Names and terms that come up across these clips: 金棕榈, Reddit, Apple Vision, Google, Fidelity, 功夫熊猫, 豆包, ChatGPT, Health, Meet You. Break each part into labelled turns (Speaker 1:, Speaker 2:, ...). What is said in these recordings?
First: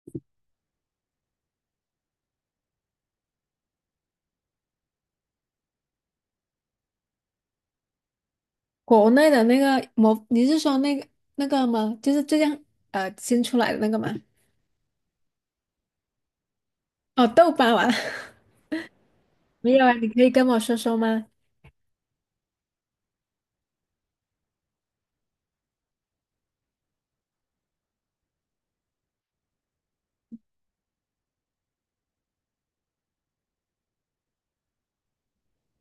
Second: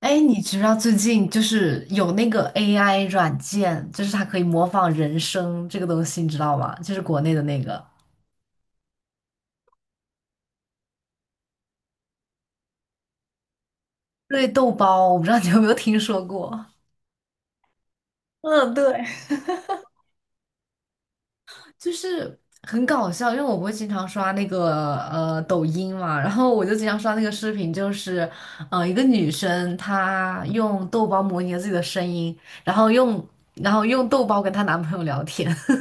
Speaker 1: 哎，你知不知道最近就是有那个 AI 软件，就是它可以模仿人声这个东西，你知道吗？就是国内的那个，
Speaker 2: 国内的那个模，你是说那个吗？就是最近新出来的那个吗？
Speaker 1: 对，豆包，我不知道你有没有听说过，
Speaker 2: 哦，豆包啊，
Speaker 1: 嗯，对，
Speaker 2: 没有啊，你可以跟我说说吗？
Speaker 1: 就是很搞笑，因为我不会经常刷那个抖音嘛，然后我就经常刷那个视频，就是一个女生她用豆包模拟了自己的声音，然后用然后用豆包跟她男朋友聊天，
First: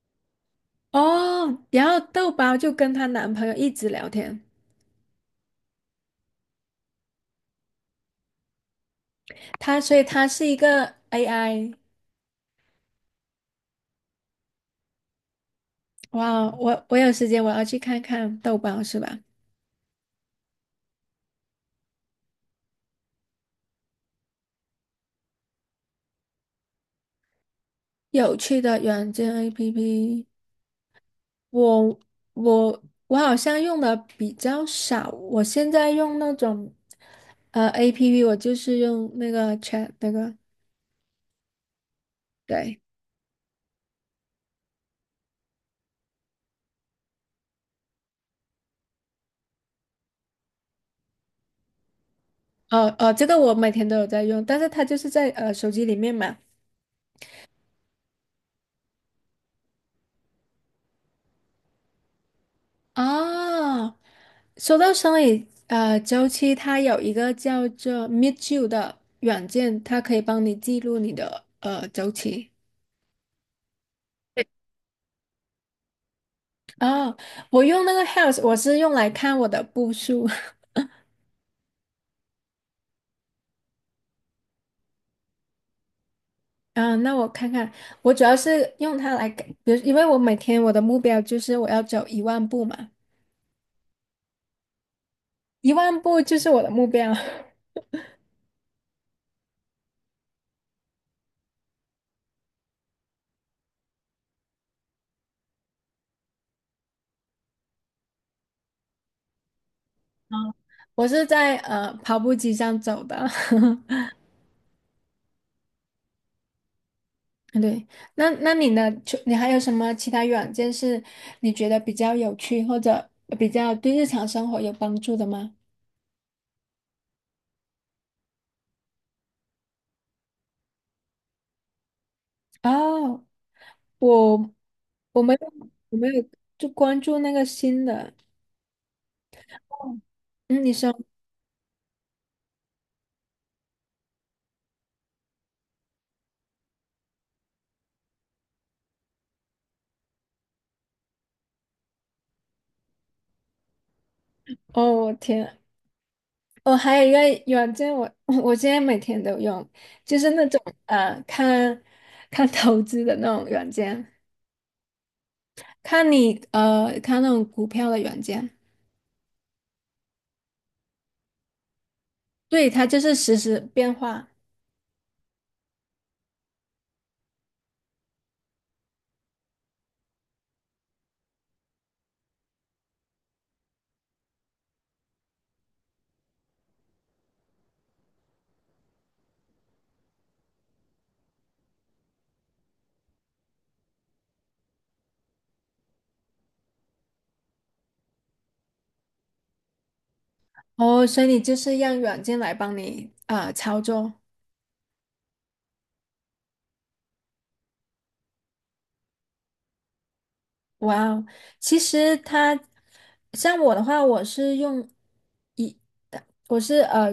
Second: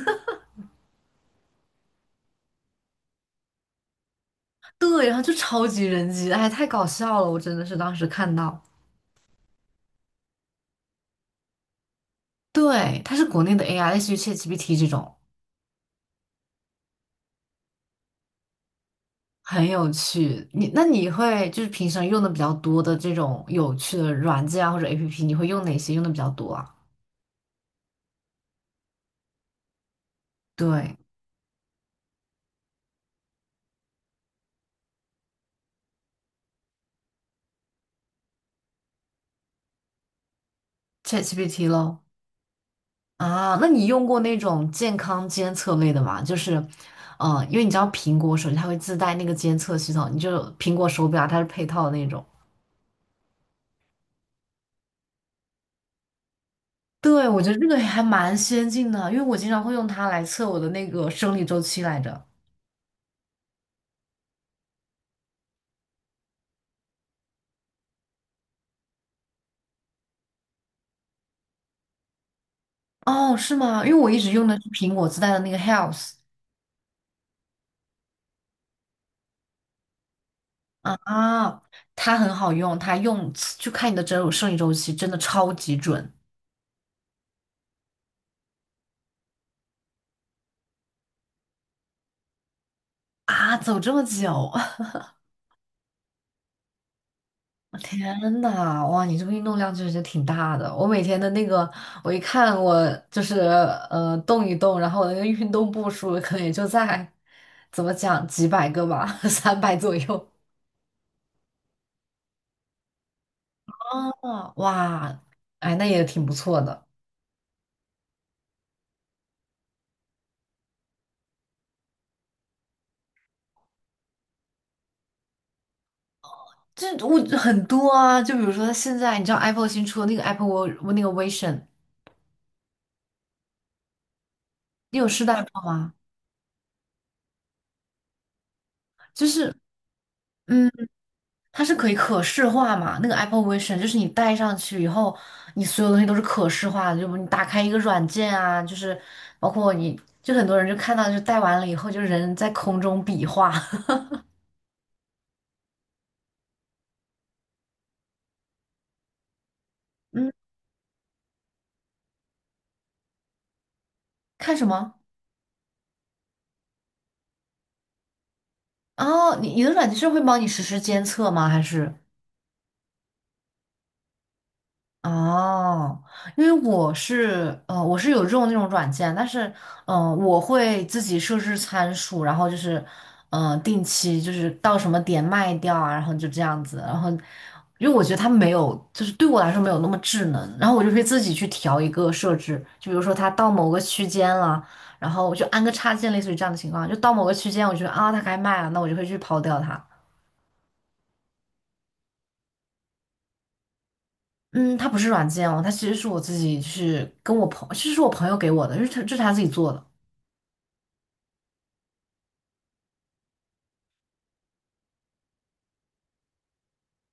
Speaker 2: 哦，然后豆包就跟她男朋友一直聊天，
Speaker 1: 对，然后就超级人机，哎，太搞笑了，我真的是当时看到。
Speaker 2: 所以她是一个 AI。
Speaker 1: 对，它是国内的 AI，类似于 ChatGPT 这种，
Speaker 2: 哇，我有时间我要去看看豆包是吧？
Speaker 1: 很有趣。你那你会就是平常用的比较多的这种有趣的软件啊或者 APP，你会用哪些用的比较多啊？
Speaker 2: 有趣的软件 APP,
Speaker 1: 对
Speaker 2: 我我好像用的比较少，我现在用那种APP,我就是用那个 Chat 那个。
Speaker 1: ，ChatGPT 喽。
Speaker 2: 对，
Speaker 1: 啊，那你用过那种健康监测类的吗？就是，因为你知道苹果手机它会自带那个监测系统，你就苹果手表它是配套的那种。
Speaker 2: 哦哦，这个我每天都有在用，但是它就是在手机里面嘛。
Speaker 1: 对，我觉得这个还蛮先进的，因为我经常会用它来测我的那个生理周期来着。
Speaker 2: 哦，说到生理周期，它有一个叫做 Meet You 的软件，它可以帮你记录你的周期。
Speaker 1: 哦，是吗？因为我一直用的是苹果自带的那个 Health。
Speaker 2: 哦，我用那个 Health,我是用来看我的步数。
Speaker 1: 啊，它很好用，它用就看你的整周生理周期，真的超级准。
Speaker 2: 嗯，那我看看，我主要是用它来给，比如，因为我每天我的目标就是我要走一万步嘛，
Speaker 1: 啊！走这么久，
Speaker 2: 一万步就是我的目标。
Speaker 1: 天呐，哇，你这个运动量确实挺大的。我每天的那个，我一看我就是动一动，然后我的那个运动步数可能也就在怎么讲几百个吧，三百左右。
Speaker 2: 我是在跑步机上走的。
Speaker 1: 哦，哇，哎，那也挺不错的。
Speaker 2: 对，那那你呢？除你还有什么其他软件是你觉得比较有趣或者比较对日常生活有帮助的吗？
Speaker 1: 这我很多啊，就比如说现在你知道 Apple 新出的那个 Apple 我那个 Vision，
Speaker 2: 哦，我
Speaker 1: 你有
Speaker 2: 我
Speaker 1: 试
Speaker 2: 没
Speaker 1: 戴
Speaker 2: 有
Speaker 1: 过吗？
Speaker 2: 我没有就关注那个新的。
Speaker 1: 就是
Speaker 2: 嗯，
Speaker 1: 嗯，
Speaker 2: 你说，
Speaker 1: 它是可以可视化嘛，那个 Apple Vision 就是你戴上去以后，你所有东西都是可视化的，就你打开一个软件啊，就是包括你就很多人就看到就戴完了以后，就人在空中比划，
Speaker 2: 哦，我天，我还有一个软件我，我现在每天都用，就
Speaker 1: 嗯，
Speaker 2: 是那种呃，看看投资的那种软件，
Speaker 1: 看什么？
Speaker 2: 看你，看那种股票的软件。
Speaker 1: 哦，你你的软件是会帮你实时监测吗？还是？
Speaker 2: 对，它就是实时变化
Speaker 1: 哦，因为我是，我是有用那种软件，但是我会自己设置参数，然后就是定期就是到什么点卖掉啊，然后就这样子，然后因为我觉得它没有，就是对我来说没有那么智能，然后我就会自己去调一个设置，就比如说它到某个区间了，然后我就安个插件，类似于这样的情况，就到某个区间，我觉得啊它该卖了，那我就会去抛掉它。
Speaker 2: 哦，所以你就是让软件来帮你啊、操作。
Speaker 1: 嗯，它不是软件哦，它其实是我自己去跟我朋，其实是我朋友给我的，就是他这是他自己做的
Speaker 2: 哇哦，其实它像我的话，我是用一，我是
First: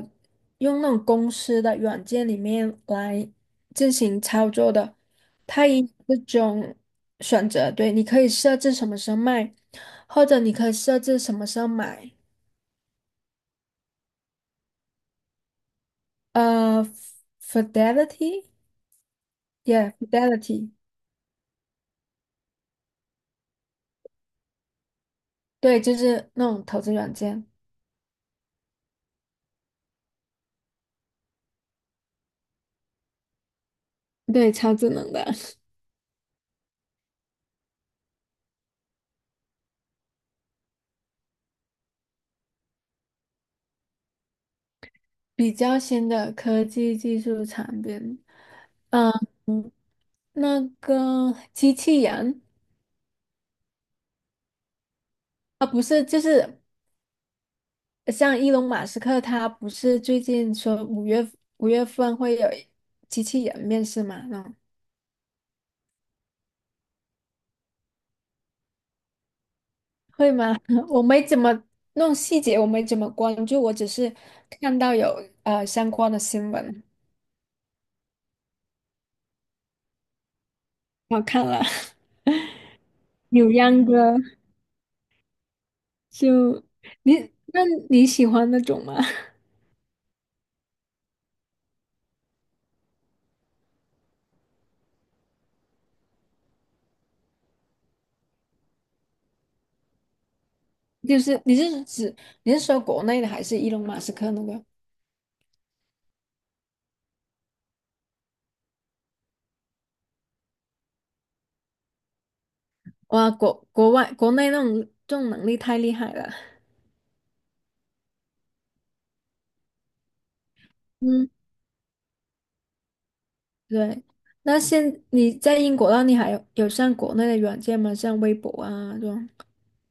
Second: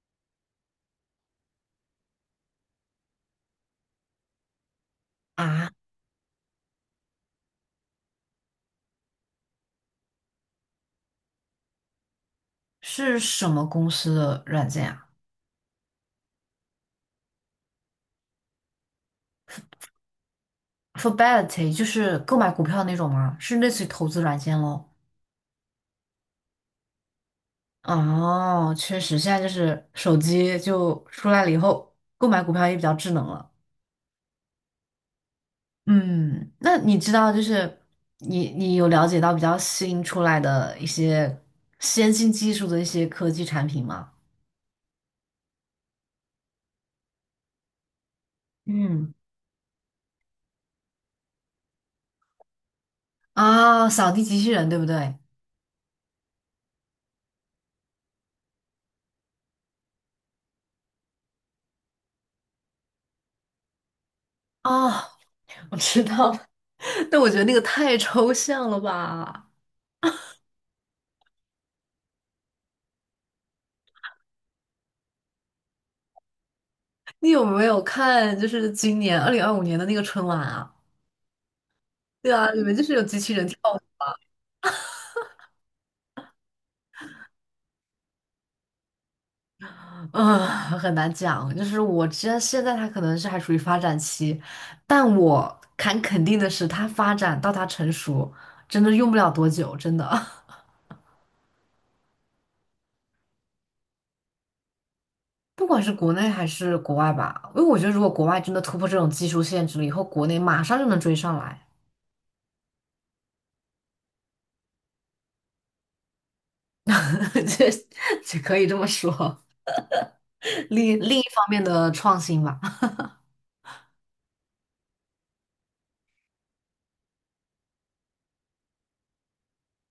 Speaker 2: 用那种公司的软件里面来进行操作的。它
Speaker 1: 啊。
Speaker 2: 也有这种选择，对，你可以设置什么时候卖，或者你可以设置什么时候买。
Speaker 1: 是什么公司的软件啊
Speaker 2: 呃，Fidelity，yeah，Fidelity。
Speaker 1: ？Fidelity 就是购买股票那种吗？是类似于投资软件咯。
Speaker 2: 对，就是那种投资软件，
Speaker 1: 哦，确实，现在就是手机就出来了以后，购买股票也比较智能了。
Speaker 2: 对，超智能的。
Speaker 1: 嗯，那你知道就是你你有了解到比较新出来的一些先进技术的一些科技产品吗？
Speaker 2: 比较新的科技技术产品。嗯，
Speaker 1: 嗯，
Speaker 2: 那个机器人
Speaker 1: 啊，扫地机器人对不对？
Speaker 2: 啊，不是，就是像伊隆马斯克，他不是最近说五月份会有机器人面试嘛？嗯，
Speaker 1: 啊，我知道了 但我觉得那个太抽象了吧？
Speaker 2: 会吗？我没怎么弄细节，我没怎么关注，我只是看到有相关的新闻。
Speaker 1: 你有没有看就是今年2025年的那个春晚啊？
Speaker 2: 我看了，
Speaker 1: 对啊，里面就是有机器人
Speaker 2: 扭
Speaker 1: 跳舞，
Speaker 2: 秧歌就你，那你喜欢那种吗？
Speaker 1: 嗯，很难讲。就是我知道现在它可能是还处于发展期，但我敢肯定的是，它发展到它成熟，真的用不了多久，真的。
Speaker 2: 就是你是说国内的还是伊隆马斯克那个？
Speaker 1: 不管是国内还是国外吧，因为我觉得如果国外真的突破这种技术限制了以后，国内马上就能追上来，
Speaker 2: 哇，国外国内那种这种能力太厉害了。
Speaker 1: 这这可以这么说。另一
Speaker 2: 嗯，
Speaker 1: 方面的创新吧。
Speaker 2: 对。那现你在英国那你还有有上国内的软件吗？像微博啊这种？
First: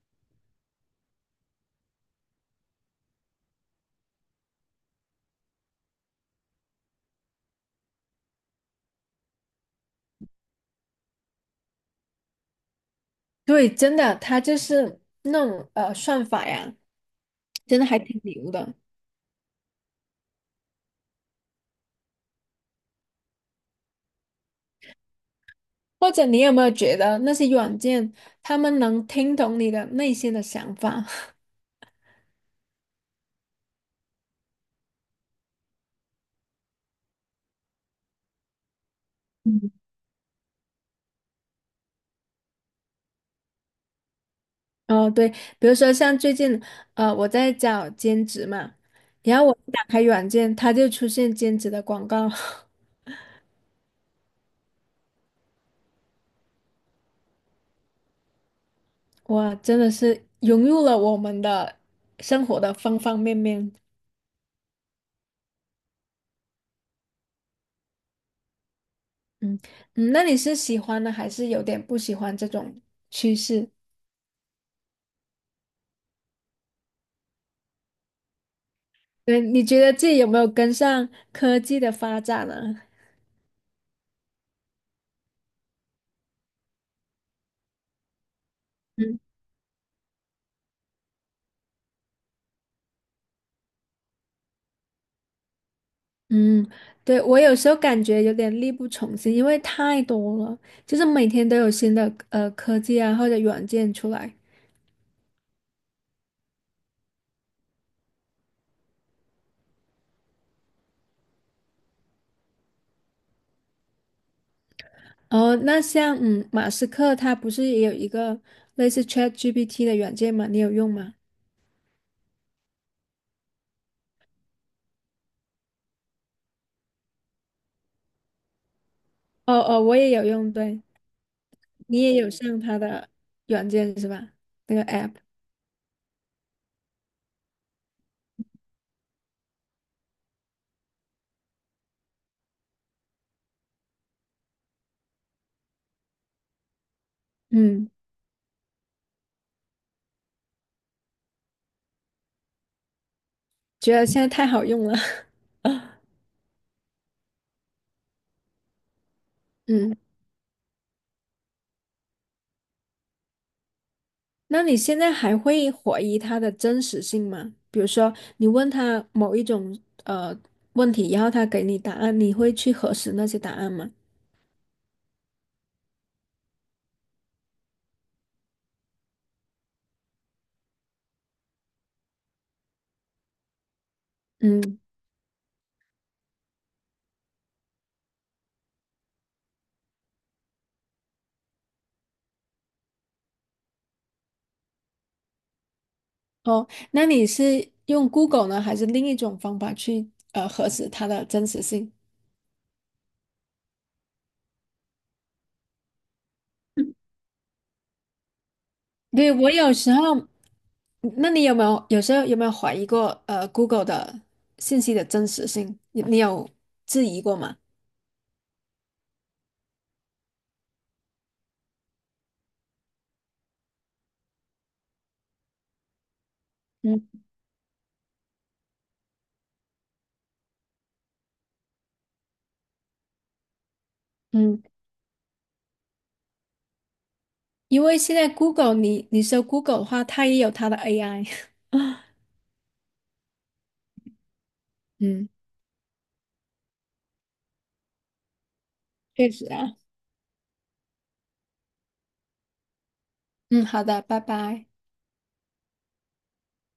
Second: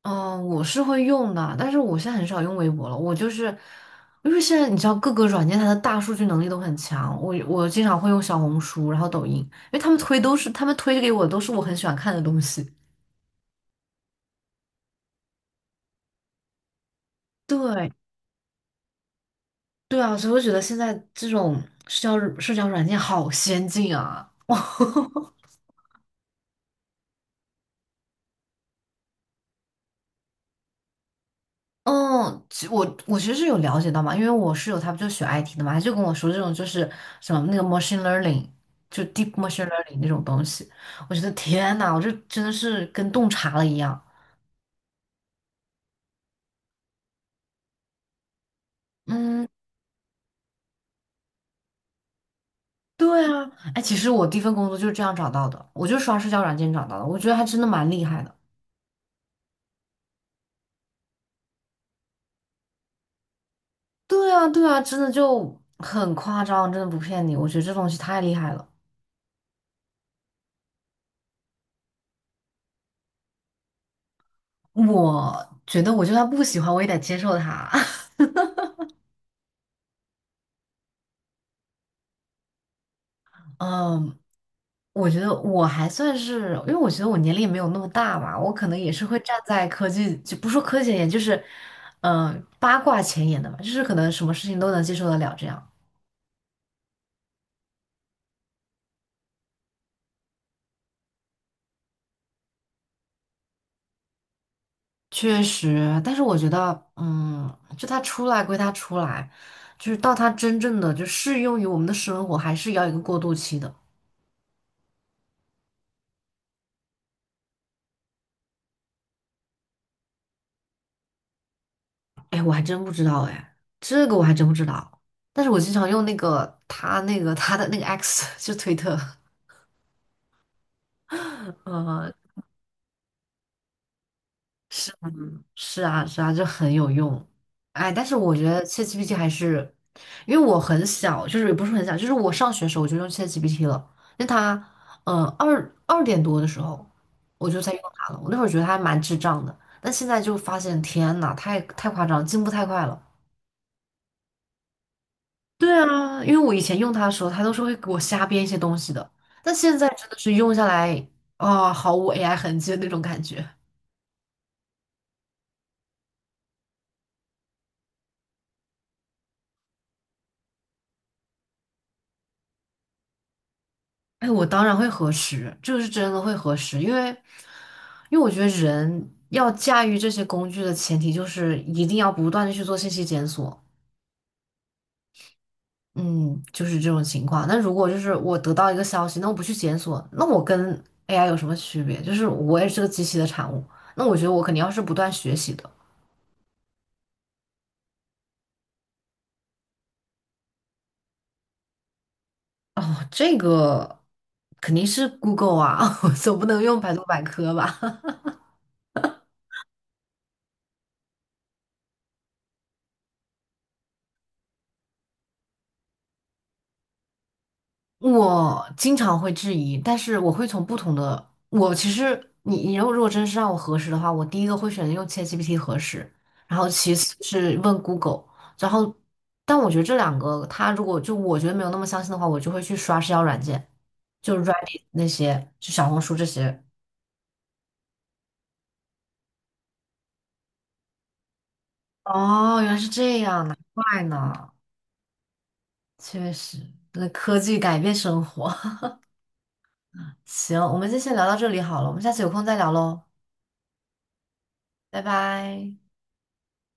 Speaker 1: 嗯，我是会用的，但是我现在很少用微博了。我就是，因为现在你知道各个软件它的大数据能力都很强，我经常会用小红书，然后抖音，因为他们推都是他们推给我都是我很喜欢看的东西。
Speaker 2: 对，真的，他就是那种算法呀，真的
Speaker 1: 对
Speaker 2: 还挺牛的。
Speaker 1: 对啊，所以我觉得现在这种社交软件好先进啊！
Speaker 2: 或者你有没有觉得那些软件，他们能听懂你的内心的想法？
Speaker 1: 嗯，我其实是有了解到嘛，因为我室友他不就学 IT 的嘛，他就跟我说这种就是什么那个 machine learning，就 deep machine learning 那种东西，我觉得天呐，我这真的是跟洞察了一样。
Speaker 2: 哦，对，比如说像最近，呃，我在找兼职嘛，然后
Speaker 1: 嗯，
Speaker 2: 我一打开软件，它就出现兼职的广告，
Speaker 1: 对啊，哎，其实我第一份工作就是这样找到的，我就是刷社交软件找到的，我觉得还真的蛮厉害的。
Speaker 2: 哇，真的是融入了我们的生活的方方面面。
Speaker 1: 对啊，对啊，真的就很夸张，真的不骗你，我觉得这东西太厉害了。
Speaker 2: 嗯嗯，那你是喜欢呢，还是有点不喜欢这种趋势？
Speaker 1: 我觉得我就算不喜欢，我也得接受它。
Speaker 2: 对，你觉得自己有没有跟上科技的发展呢？
Speaker 1: 嗯，我觉得我还算是，因为我觉得我年龄也没有那么大嘛，我可能也是会
Speaker 2: 嗯
Speaker 1: 站在科技，就不说科技前沿，就是，嗯、八卦前沿的嘛，就是可能什么事情都能接受得了这样。
Speaker 2: 嗯，对，我有时候感觉有点力不从心，因为太多了，就是每天都有新的科技啊或者软件出来。
Speaker 1: 确实，但是我觉得，嗯，就它出来归它出来，就是到它真正的就适用于我们的生活，还是要一个过渡期的。
Speaker 2: 哦，那像嗯，马斯克他不是也有一个类似 ChatGPT 的软件吗？你有用吗？
Speaker 1: 哎，我还真不知道，哎，这个我还真不知道。但是我经常用那个他的那个 X，就推特，
Speaker 2: 哦哦，我也有用，对，你
Speaker 1: 嗯。
Speaker 2: 也有上他的软件是吧？那个 app,
Speaker 1: 是啊，是啊，就很有用。哎，但是我觉得切 h a t g p t 还是，因为我很小，就是也不是很小，就是我上学的时候我就用切 h a t g p t 了。那它，二点多的时候我就在用
Speaker 2: 嗯，
Speaker 1: 它了。我那会儿觉得它还蛮智障的，但现在就发现，天呐，太夸张了进步太快了。
Speaker 2: 觉得现在太好用了。
Speaker 1: 对 啊，因为我以前用它的时候，它都是会给我瞎编一些东西的，但现在
Speaker 2: 嗯，
Speaker 1: 真的是用下来，毫无 AI 痕迹的那种感觉。
Speaker 2: 那你现在还会怀疑它的真实性吗？比如说，你问他某一种呃问题，然后他给你答案，你会去核实那些答案吗？
Speaker 1: 哎，我当然会核实，这个是真的会核实，因为，因为我觉得人要驾驭这些工具的前提就是一定要不断的去做信息检索，
Speaker 2: 嗯。
Speaker 1: 嗯，就是这种情况。那如果就是我得到一个消息，那我不去检索，那我跟 AI 有什么区别？就是我也是个机器的产物，那我觉得我肯定要是不断学习的。
Speaker 2: 哦，那你是用 Google 呢，还是另一种方法去核实它的真实性？
Speaker 1: 哦，这个肯定是 Google 啊，我总不能用百度百科吧？
Speaker 2: 对，我有时候，那你有没有怀疑过Google 的信息的真实性？你有质疑过吗？
Speaker 1: 我经常会质疑，但是我会从不同的，我其实你如果真是让我核实的话，我第一个会选择用 ChatGPT 核实，然后其
Speaker 2: 嗯
Speaker 1: 次是问 Google，然后但我觉得这两个，它如果就我觉得没有那么相信的话，我就会去刷社交软件，就
Speaker 2: 嗯，
Speaker 1: Reddit 那些，就小红书这些。
Speaker 2: 因为现在 Google 你搜 Google 的话，它也有它的 AI。
Speaker 1: 哦，原来是这样，难怪呢，
Speaker 2: 嗯，
Speaker 1: 确实，那科技改变生活。
Speaker 2: 确实啊。
Speaker 1: 行，我们就先聊到这里好了，我们下次有空再聊喽，
Speaker 2: 嗯，好的，拜拜。
Speaker 1: 拜拜。